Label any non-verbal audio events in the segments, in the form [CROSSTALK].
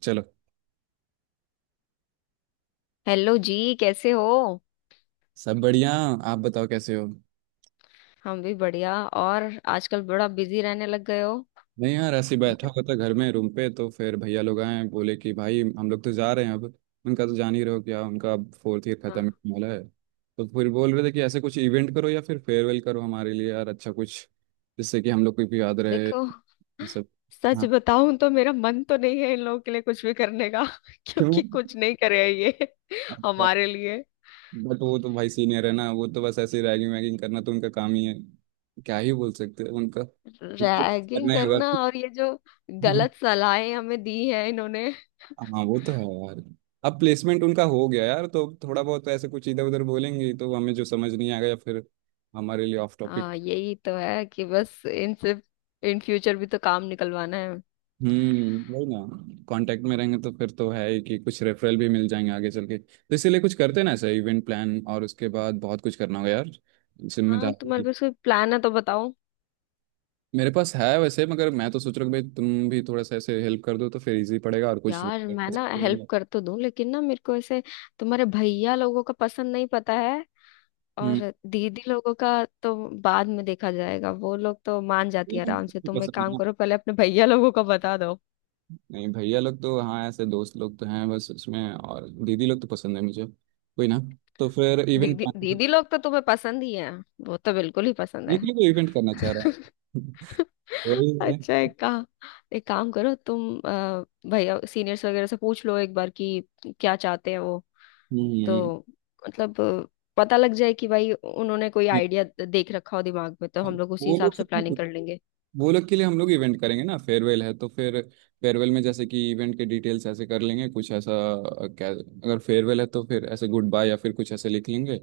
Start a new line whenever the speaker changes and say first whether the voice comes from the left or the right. right: चलो।
left: हेलो जी। कैसे हो?
right: सब बढ़िया। आप बताओ कैसे हो।
left: हम भी बढ़िया। और आजकल बड़ा बिजी रहने लग गए हो।
right: मैं यार ऐसे ही बैठा हुआ था घर में रूम पे, तो फिर भैया लोग आए, बोले कि भाई हम लोग तो जा रहे हैं अब। उनका तो जान ही रहो, क्या उनका, अब फोर्थ ईयर
left: हाँ।
right: खत्म होने वाला है। तो फिर बोल रहे थे कि ऐसे कुछ इवेंट करो या फिर फेयरवेल करो हमारे लिए यार, अच्छा कुछ जिससे कि हम लोग को भी याद रहे
left: देखो,
right: ये सब।
left: सच
right: हाँ।
left: बताऊं तो मेरा मन तो नहीं है इन लोगों के लिए कुछ भी करने का [LAUGHS]
right: क्यों।
left: क्योंकि कुछ नहीं करे हैं ये [LAUGHS]
right: अच्छा।
left: हमारे लिए।
right: बट वो तो भाई सीनियर है ना, वो तो बस ऐसे रैगिंग वैगिंग करना तो उनका काम ही है। क्या ही बोल सकते हैं उनका।
left: रैगिंग
right: करना ही होगा।
left: करना और ये जो गलत सलाहें हमें दी हैं इन्होंने।
right: हाँ वो तो है यार। अब प्लेसमेंट उनका हो गया यार तो थोड़ा बहुत ऐसे कुछ इधर उधर बोलेंगे तो हमें जो समझ नहीं आएगा, या फिर हमारे लिए ऑफ टॉपिक।
left: हाँ, यही तो है कि बस इनसे इन फ्यूचर भी तो काम निकलवाना है।
right: हम्म, वही ना। कांटेक्ट में रहेंगे तो फिर तो है ही कि कुछ रेफरल भी मिल जाएंगे आगे चल के, तो इसीलिए कुछ करते हैं ना ऐसा इवेंट प्लान, और उसके बाद बहुत कुछ करना होगा यार,
left: हाँ, तुम्हारे
right: जिम्मेदारी।
left: पास कोई प्लान है तो बताओ।
right: मेरे पास है वैसे, मगर मैं तो सोच रहा हूँ भाई तुम भी थोड़ा सा ऐसे हेल्प कर दो तो फिर इजी पड़ेगा और कुछ
left: यार, मैं ना
right: [LAUGHS]
left: हेल्प कर तो दूं लेकिन ना मेरे को ऐसे तुम्हारे भैया लोगों का पसंद नहीं पता है।
right: हम्म।
left: और दीदी लोगों का तो बाद में देखा जाएगा, वो लोग तो मान जाती है आराम से। तुम एक काम करो, पहले अपने भैया लोगों का बता दो।
right: नहीं भैया लोग तो हाँ ऐसे दोस्त लोग तो हैं बस उसमें, और दीदी लोग तो पसंद है मुझे कोई ना। तो फिर इवेंट
left: दीदी दीदी लोग तो तुम्हें पसंद ही है, वो तो बिल्कुल ही पसंद
right: ये
left: है।
right: क्यों इवेंट करना चाह रहा
left: [LAUGHS]
right: है [LAUGHS] वही है।
left: अच्छा, एक काम। एक काम करो तुम, भैया सीनियर्स वगैरह से पूछ लो एक बार कि क्या चाहते हैं वो।
right: हम्म।
left: तो मतलब पता लग जाए कि भाई उन्होंने कोई आइडिया देख रखा हो दिमाग में, तो हम लोग उसी
right: वो
left: हिसाब
right: लोग
left: से प्लानिंग
right: से-
left: कर लेंगे।
right: वो लोग के लिए हम लोग इवेंट करेंगे ना, फेयरवेल है तो फिर फेयरवेल में जैसे कि इवेंट के डिटेल्स ऐसे कर लेंगे कुछ ऐसा, क्या अगर फेयरवेल है तो फिर ऐसे गुड बाय या फिर कुछ ऐसे लिख लेंगे,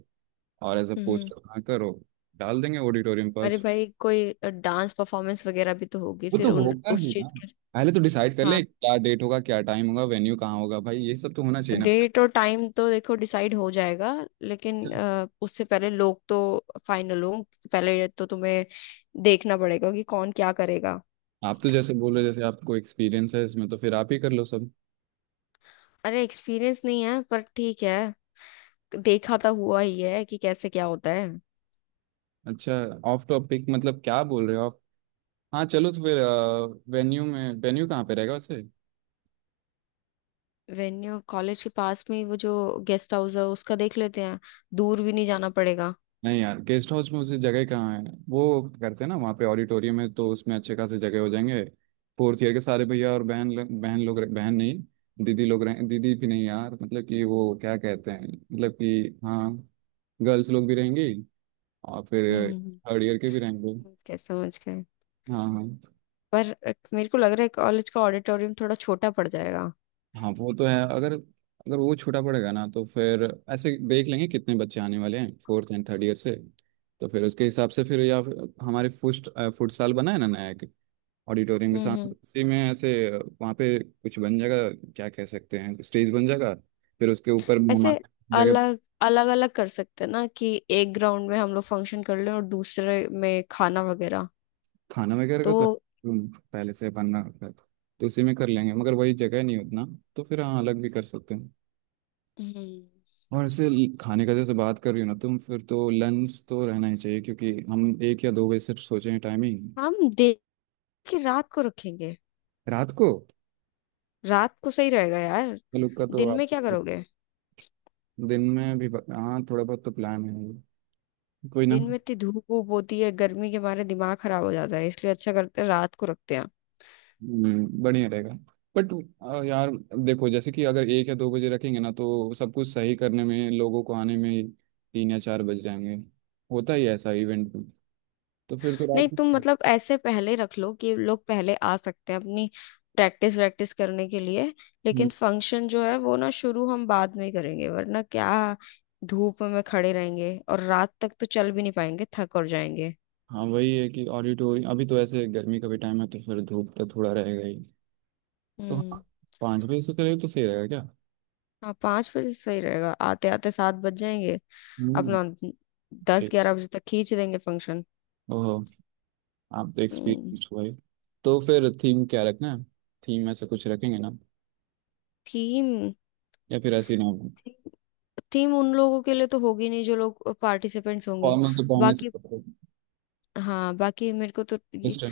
right: और ऐसे
left: हम्म।
right: पोस्टर बनाकर वो डाल देंगे ऑडिटोरियम पर।
left: अरे भाई, कोई डांस परफॉर्मेंस वगैरह भी तो होगी
right: वो
left: फिर
right: तो
left: उन
right: होगा
left: उस
right: ही ना।
left: चीज के।
right: पहले तो डिसाइड कर
left: हाँ,
right: लें क्या डेट होगा, क्या टाइम होगा, वेन्यू कहाँ होगा, भाई ये सब तो होना चाहिए ना।
left: डेट और टाइम तो देखो डिसाइड हो जाएगा, लेकिन उससे पहले लोग तो फाइनल हो। पहले तो तुम्हें देखना पड़ेगा कि कौन क्या करेगा।
right: आप तो जैसे बोल रहे हो जैसे आपको एक्सपीरियंस है इसमें, तो फिर आप ही कर लो सब।
left: अरे एक्सपीरियंस नहीं है पर ठीक है, देखा तो हुआ ही है कि कैसे क्या होता है।
right: अच्छा। ऑफ टॉपिक मतलब क्या बोल रहे हो आप। हाँ चलो तो फिर वेन्यू में, वेन्यू कहाँ पे रहेगा वैसे।
left: वेन्यू कॉलेज के पास में ही वो जो गेस्ट हाउस है उसका देख लेते हैं, दूर भी नहीं जाना पड़ेगा।
right: नहीं यार, गेस्ट हाउस में उसे जगह कहाँ है, वो करते हैं ना वहाँ पे ऑडिटोरियम है तो उसमें अच्छे खासे जगह हो जाएंगे। फोर्थ ईयर के सारे भैया और बहन लोग रह- बहन नहीं दीदी लोग रहे, दीदी भी नहीं यार मतलब कि वो क्या कहते हैं मतलब कि हाँ गर्ल्स लोग भी रहेंगी, और फिर
left: हम्म।
right: थर्ड ईयर के भी रहेंगे।
left: क्या समझ गए।
right: हाँ हाँ।
left: पर मेरे को लग रहा है कॉलेज का ऑडिटोरियम थोड़ा छोटा पड़ जाएगा।
right: हाँ वो तो है, अगर अगर वो छोटा पड़ेगा ना तो फिर ऐसे देख लेंगे कितने बच्चे आने वाले हैं फोर्थ एंड थर्ड ईयर से, तो फिर उसके हिसाब से फिर, या फिर हमारे फुटसाल बना है ना नया, ऑडिटोरियम के साथ
left: हम्म।
right: उसी में ऐसे वहाँ पे कुछ बन जाएगा, क्या कह सकते हैं स्टेज बन जाएगा फिर उसके ऊपर
left: ऐसे
right: मेहमान जगह।
left: अलग अलग अलग कर सकते हैं ना कि एक ग्राउंड में हम लोग फंक्शन कर लें और दूसरे में खाना वगैरह।
right: खाना वगैरह
left: तो
right: का तो रूम पहले से बनना रखा है, तो उसी में कर लेंगे मगर वही जगह नहीं उतना, तो फिर हाँ अलग भी कर सकते हैं।
left: हम्म
right: और ऐसे खाने का जैसे बात कर रही हो ना तुम, फिर तो लंच तो रहना ही चाहिए क्योंकि हम 1 या 2 बजे सिर्फ सोचे हैं टाइमिंग।
left: हम देख के रात को रखेंगे।
right: रात को
left: रात को सही रहेगा यार।
right: लोग का तो
left: दिन
right: आप
left: में क्या करोगे?
right: दिन में भी हाँ थोड़ा बहुत तो प्लान है, कोई ना।
left: दिन में इतनी धूप वूप होती है, गर्मी के मारे दिमाग खराब हो जाता है, इसलिए अच्छा करते हैं रात को रखते हैं।
right: बढ़िया रहेगा। बट यार देखो जैसे कि अगर 1 या 2 बजे रखेंगे ना तो सब कुछ सही करने में, लोगों को आने में 3 या 4 बज जाएंगे, होता ही है ऐसा इवेंट में, तो फिर तो
left: नहीं,
right: रात।
left: तुम मतलब ऐसे पहले रख लो कि लोग पहले आ सकते हैं अपनी प्रैक्टिस वैक्टिस करने के लिए,
right: हम्म।
left: लेकिन फंक्शन जो है वो ना शुरू हम बाद में करेंगे, वरना क्या धूप में खड़े रहेंगे और रात तक तो चल भी नहीं पाएंगे, थक और जाएंगे।
right: [LAUGHS] हाँ वही है कि ऑडिटोरियम, अभी तो ऐसे गर्मी का भी टाइम है तो फिर धूप तो थोड़ा रहेगा ही। तो
left: हम्म।
right: हाँ, 5 बजे से करें तो सही रहेगा क्या।
left: हाँ, 5 बजे सही रहेगा, आते आते 7 बज जाएंगे।
right: हम्म।
left: अपना 10
right: ठीक।
left: 11 बजे तक खींच देंगे फंक्शन।
right: ओहो, आप तो
left: हम्म।
right: एक्सपीरियंस हुआ ही। तो फिर थीम क्या रखना है, थीम ऐसा कुछ रखेंगे ना
left: थीम।
right: या फिर ऐसे ही ना।
left: थीम उन लोगों के लिए तो होगी नहीं जो लोग पार्टिसिपेंट्स होंगे।
right: फॉर्मल तो पहनने
left: बाकी। हाँ, बाकी मेरे को तो ये
right: से।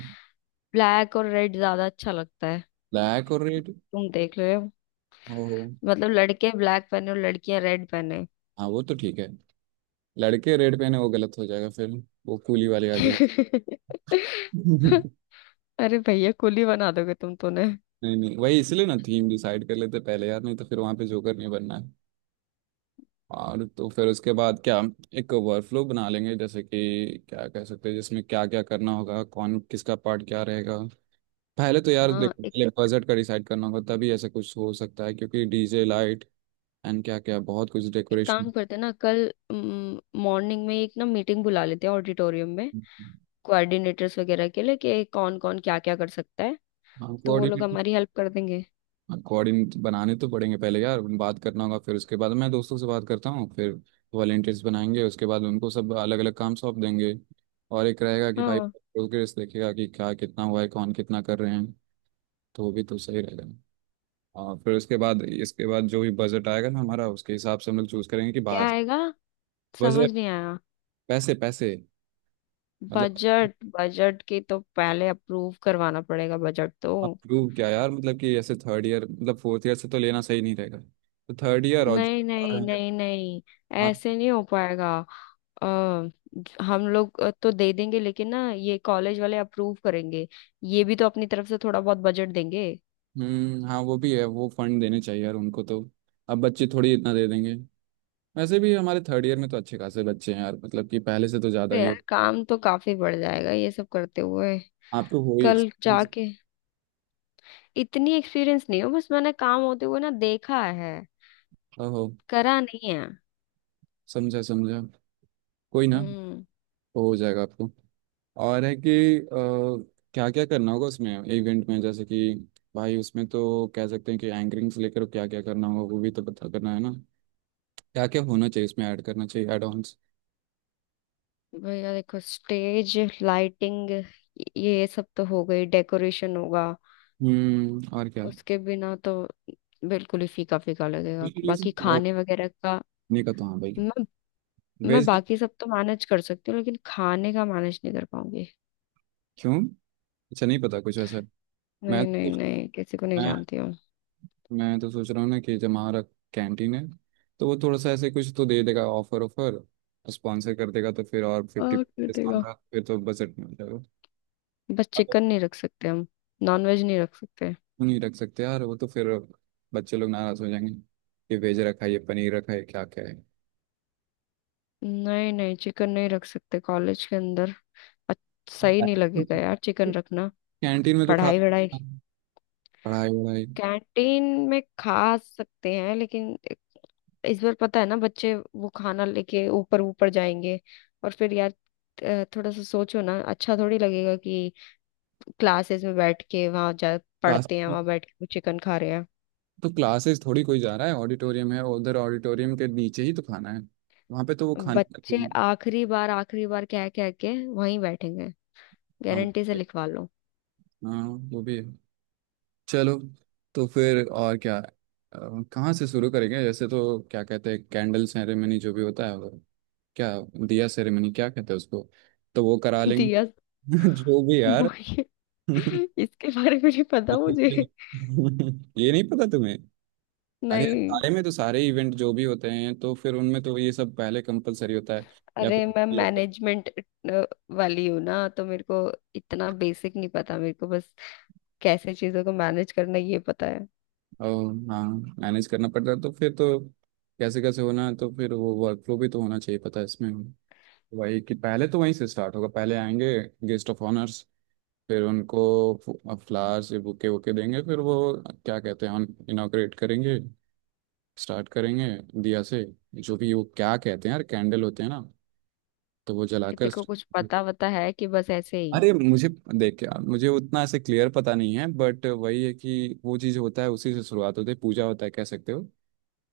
left: ब्लैक और रेड ज्यादा अच्छा लगता है।
right: ब्लैक और रेड
left: तुम देख रहे हो।
right: हो।
left: मतलब लड़के ब्लैक पहने और लड़कियां रेड पहने।
right: हाँ वो तो ठीक है, लड़के रेड पहने वो गलत हो जाएगा फिर, वो कूली वाली आ जाएगी
left: [LAUGHS]
right: [LAUGHS]
left: अरे भैया, कुली बना दोगे तुम तो ने।
right: नहीं नहीं वही इसलिए ना थीम डिसाइड कर लेते पहले यार, नहीं तो फिर वहां पे जोकर नहीं बनना है। और तो फिर उसके बाद क्या, एक वर्कफ्लो बना लेंगे जैसे कि क्या कह सकते हैं जिसमें क्या क्या करना होगा कौन किसका पार्ट क्या रहेगा। पहले तो यार
left: हाँ।
right: देखो पहले
left: एक
right: बजट का डिसाइड करना होगा तभी ऐसा कुछ हो सकता है, क्योंकि डीजे लाइट एंड क्या क्या बहुत कुछ
left: एक
right: डेकोरेशन।
left: काम करते हैं ना, कल मॉर्निंग में एक ना मीटिंग बुला लेते हैं ऑडिटोरियम में, कोऑर्डिनेटर्स वगैरह के लिए कि कौन कौन क्या क्या कर सकता है,
right: हाँ
left: तो वो लोग
right: कोऑर्डिनेट,
left: हमारी हेल्प कर देंगे।
right: कोऑर्डिनेट बनाने तो पड़ेंगे पहले यार, बात करना होगा फिर उसके बाद मैं दोस्तों से बात करता हूँ, फिर वॉलेंटियर्स बनाएंगे उसके बाद उनको सब अलग अलग काम सौंप देंगे, और एक रहेगा कि भाई
left: हाँ।
right: प्रोग्रेस देखेगा कि क्या कितना हुआ है कौन कितना कर रहे हैं, तो वो भी तो सही रहेगा। और फिर उसके बाद इसके बाद जो भी बजट आएगा ना हमारा, उसके हिसाब से हम लोग चूज करेंगे कि
left: क्या
right: बाहर।
left: आएगा? समझ
right: बजट,
left: नहीं आया।
right: पैसे पैसे मतलब।
left: बजट? बजट की तो पहले अप्रूव करवाना पड़ेगा बजट तो।
right: आप प्रूव क्या यार मतलब कि ऐसे थर्ड ईयर मतलब फोर्थ ईयर से तो लेना सही नहीं रहेगा, तो थर्ड ईयर और
left: नहीं नहीं
right: जो-।
left: नहीं नहीं, ऐसे नहीं हो पाएगा। अ, हम लोग तो दे देंगे, लेकिन ना ये कॉलेज वाले अप्रूव करेंगे, ये भी तो अपनी तरफ से थोड़ा बहुत बजट देंगे।
right: हम्म, हाँ वो भी है, वो फंड देने चाहिए यार उनको तो, अब बच्चे थोड़ी इतना दे देंगे। वैसे भी हमारे थर्ड ईयर में तो अच्छे खासे बच्चे हैं यार मतलब कि पहले से तो ज़्यादा
left: तो
right: ही हो।
left: यार, काम तो काफी बढ़ जाएगा ये सब करते हुए।
right: आप तो हो ही
left: कल
right: एक्सपीरियंस।
left: जाके इतनी एक्सपीरियंस नहीं हो, बस मैंने काम होते हुए ना देखा है,
right: ओहो,
left: करा नहीं है।
right: समझा समझा। कोई ना,
left: हम्म।
right: वो हो जाएगा आपको। और है कि क्या क्या करना होगा उसमें इवेंट में, जैसे कि भाई उसमें तो कह सकते हैं कि एंकरिंग से लेकर क्या क्या करना होगा वो भी तो पता करना है ना, क्या क्या होना चाहिए इसमें ऐड करना चाहिए, एड ऑन्स।
left: भैया देखो, स्टेज, लाइटिंग, ये सब तो हो गई। डेकोरेशन होगा,
right: और क्या।
left: उसके बिना तो बिल्कुल ही फीका फीका लगेगा। बाकी खाने वगैरह का
right: नहीं। का तो हाँ भाई
left: मैं मैं
right: वेज।
left: बाकी सब तो मैनेज कर सकती हूँ लेकिन खाने का मैनेज नहीं कर पाऊंगी।
right: क्यों, अच्छा नहीं पता कुछ ऐसा। मैं
left: नहीं नहीं
right: तो
left: नहीं, किसी को नहीं
right: मैं
left: जानती हूँ।
right: मैं तो सोच रहा हूँ ना कि जब हमारा कैंटीन है तो वो थोड़ा सा ऐसे कुछ तो दे देगा ऑफर, ऑफर स्पॉन्सर कर देगा तो फिर और 50
left: और
right: डिस्काउंट
left: पिटेगा।
right: का फिर तो बजट में हो जाएगा।
left: बस
right: अब
left: चिकन नहीं रख सकते हम, नॉनवेज नहीं रख सकते।
right: वो नहीं रख सकते यार, वो तो फिर बच्चे लोग नाराज हो जाएंगे कि वेज रखा है ये पनीर रखा है क्या क्या है।
left: नहीं नहीं, चिकन नहीं रख सकते कॉलेज के अंदर। सही नहीं लगेगा यार चिकन रखना।
right: कैंटीन में तो खा,
left: पढ़ाई वढ़ाई
right: पढ़ाई वढ़ाई।
left: कैंटीन में खा सकते हैं, लेकिन इस बार पता है ना बच्चे वो खाना लेके ऊपर ऊपर जाएंगे, और फिर यार थोड़ा सा सोचो ना, अच्छा थोड़ी लगेगा कि क्लासेस में बैठ के वहां जा
right: क्लास,
left: पढ़ते हैं वहां बैठ के वो चिकन खा रहे हैं।
right: तो क्लासेस थोड़ी कोई जा रहा है, ऑडिटोरियम है उधर, ऑडिटोरियम के नीचे ही तो खाना है, वहाँ पे तो वो खाने
left: बच्चे
right: का-
left: आखिरी बार कह कह के वहीं बैठेंगे,
right: हाँ
left: गारंटी से लिखवा लो।
right: हाँ वो भी है। चलो तो फिर और क्या है? कहाँ से शुरू करेंगे जैसे, तो क्या कहते हैं कैंडल सेरेमनी जो भी होता है वो, क्या दिया सेरेमनी क्या कहते हैं उसको, तो वो करा
left: [LAUGHS]
right: लेंगे।
left: दिया।
right: [LAUGHS] जो भी यार
left: माहिर,
right: [LAUGHS]
left: इसके बारे में नहीं पता मुझे।
right: ये नहीं पता तुम्हें। अरे यार,
left: नहीं।
right: सारे में तो सारे इवेंट जो भी होते हैं तो फिर उनमें तो ये सब पहले कंपलसरी होता है। या
left: अरे
right: फिर
left: मैं मैनेजमेंट वाली हूँ ना, तो मेरे को इतना बेसिक नहीं पता। मेरे को बस कैसे चीजों को मैनेज करना ये पता है।
right: हाँ मैनेज करना पड़ता है तो फिर तो कैसे कैसे होना है तो फिर वो वर्कफ्लो भी तो होना चाहिए पता है इसमें। वही कि पहले तो वहीं से स्टार्ट होगा, पहले आएंगे गेस्ट ऑफ ऑनर्स, फिर उनको फ्लावर्स ये बुके वुके देंगे, फिर वो क्या कहते हैं इनॉग्रेट करेंगे, स्टार्ट करेंगे दिया से, जो भी वो क्या कहते हैं यार कैंडल होते हैं ना, तो वो जलाकर।
left: देखो कुछ पता वता है कि बस ऐसे ही?
right: अरे मुझे, देख यार मुझे उतना ऐसे क्लियर पता नहीं है, बट वही है कि वो चीज़ होता है उसी से शुरुआत होती है पूजा होता है कह सकते हो।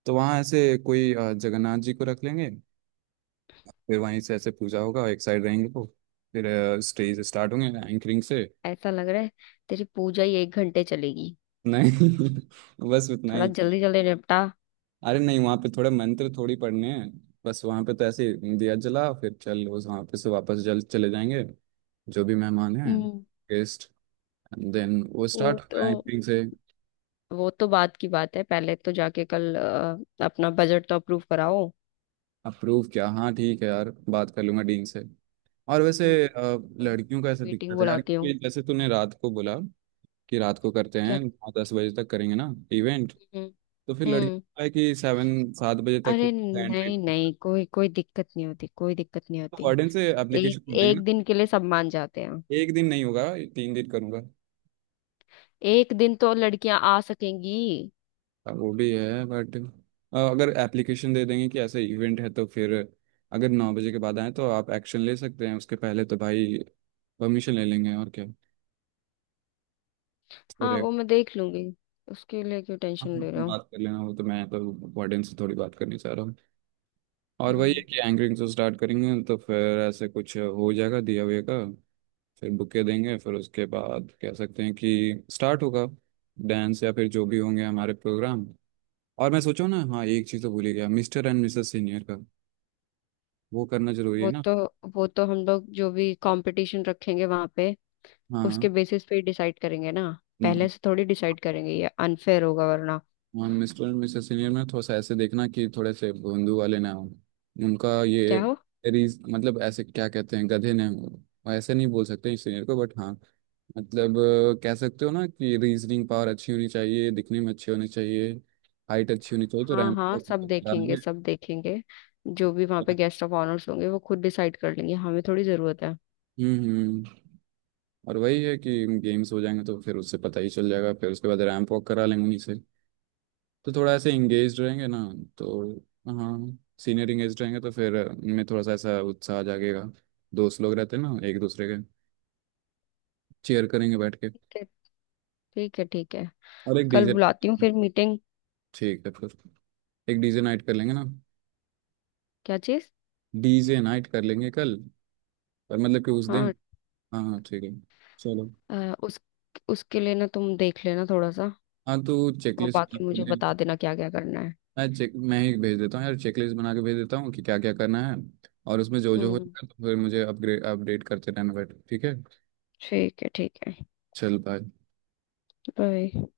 right: तो वहाँ ऐसे कोई जगन्नाथ जी को रख लेंगे, फिर वहीं से ऐसे पूजा होगा, एक साइड रहेंगे वो, फिर स्टेज स्टार्ट होंगे एंकरिंग से।
left: ऐसा लग रहा है तेरी पूजा ही 1 घंटे चलेगी,
right: नहीं [LAUGHS] बस उतना
left: थोड़ा
right: ही था।
left: जल्दी जल्दी निपटा।
right: अरे नहीं वहां पे थोड़े मंत्र थोड़ी पढ़ने हैं, बस वहां पे तो ऐसे ही दिया जला फिर चल उस वहां पे से वापस जल चले जाएंगे जो भी मेहमान हैं
left: हम्म।
right: गेस्ट, एंड देन वो
left: वो
right: स्टार्ट
left: तो
right: होगा एंकरिंग से।
left: वो तो बात की बात है, पहले तो जाके कल अपना बजट तो अप्रूव कराओ।
right: अप्रूव किया हाँ ठीक है यार, बात कर लूंगा डीन से। और वैसे
left: हम्म, कल
right: लड़कियों का
left: मैं
right: ऐसा
left: मीटिंग
right: दिक्कत है यार
left: बुलाती हूँ।
right: कि जैसे तूने रात को बोला कि रात को करते
left: क्या?
right: हैं 9-10 बजे तक करेंगे ना इवेंट,
left: हम्म
right: तो फिर लड़कियों
left: हम्म।
right: का है कि 7 बजे
left: अरे
right: तक एंट्री,
left: नहीं नहीं, कोई कोई दिक्कत नहीं होती, कोई दिक्कत नहीं होती।
right: वार्डन से
left: एक
right: एप्लीकेशन देंगे ना।
left: एक दिन के लिए सब मान जाते हैं,
right: एक दिन नहीं होगा, 3 दिन करूंगा।
left: एक दिन तो लड़कियां आ सकेंगी।
right: हाँ, वो भी है बट अगर एप्लीकेशन दे देंगे कि ऐसा इवेंट है तो फिर अगर 9 बजे के बाद आए तो आप एक्शन ले सकते हैं, उसके पहले तो भाई परमिशन ले लेंगे और क्या।
left: हाँ,
right: फिर
left: वो मैं देख लूंगी, उसके लिए क्यों
right: आप
left: टेंशन ले रहा हूँ।
right: बात कर लेना वो तो, मैं तो वार्डन से थोड़ी बात करनी चाह रहा हूँ। और वही
left: हम्म।
right: है कि एंकरिंग से स्टार्ट करेंगे तो फिर ऐसे कुछ हो जाएगा दिया हुए का, फिर बुके देंगे फिर उसके बाद कह सकते हैं कि स्टार्ट होगा डांस या फिर जो भी होंगे हमारे प्रोग्राम। और मैं सोचो ना हाँ, एक चीज़ तो भूल ही गया मिस्टर एंड मिसेस सीनियर का, वो करना जरूरी है
left: वो
right: ना।
left: तो वो तो हम लोग जो भी कंपटीशन रखेंगे वहां पे
right: हाँ
left: उसके बेसिस पे ही डिसाइड करेंगे ना, पहले
right: ना।
left: से थोड़ी डिसाइड करेंगे, ये अनफेयर होगा वरना।
right: हाँ मिस्टर एंड मिसेस सीनियर में थोड़ा सा ऐसे देखना कि थोड़े से भोंदू वाले ना हो, उनका ये
left: क्या हो?
right: रीज मतलब ऐसे क्या कहते हैं गधे ना हो, और ऐसे नहीं बोल सकते इस सीनियर को बट हाँ मतलब कह सकते हो ना कि रीजनिंग पावर अच्छी होनी चाहिए, दिखने में अच्छे होने चाहिए, हाइट अच्छी होनी चाहिए तो
left: हाँ
right: रैंक
left: हाँ, सब
right: तक
left: देखेंगे
right: डालेंगे।
left: सब देखेंगे। जो भी वहां पे गेस्ट ऑफ ऑनर्स होंगे वो खुद डिसाइड कर लेंगे, हमें थोड़ी जरूरत
right: हम्म। और वही है कि गेम्स हो जाएंगे तो फिर उससे पता ही चल जाएगा, फिर उसके बाद रैंप वॉक करा लेंगे उन्हीं से, तो थोड़ा ऐसे इंगेज रहेंगे ना, तो हाँ सीनियर इंगेज रहेंगे तो फिर उनमें थोड़ा सा ऐसा उत्साह आ जाएगा, दोस्त लोग रहते हैं ना एक दूसरे के चेयर करेंगे बैठ के।
left: है। ठीक है ठीक है।
right: और एक
left: कल
right: डीजे।
left: बुलाती हूँ फिर मीटिंग।
right: ठीक है फिर, एक डीजे नाइट कर लेंगे ना।
left: क्या चीज़?
right: डीजे नाइट कर लेंगे कल, पर मतलब कि उस दिन।
left: हाँ
right: हाँ हाँ ठीक है, चलो।
left: अ, उस उसके लिए ना तुम देख लेना थोड़ा सा,
right: हाँ तो
left: और
right: चेकलिस्ट,
left: बाकी मुझे बता देना क्या क्या करना है।
right: मैं ही भेज देता हूँ यार चेकलिस्ट बना के भेज देता हूँ कि क्या क्या करना है, और उसमें जो जो
left: हम्म।
right: होगा तो फिर मुझे अपग्रेड अपडेट करते रहना, बैठ ठीक है।
left: ठीक है ठीक है।
right: चल बाय।
left: बाय।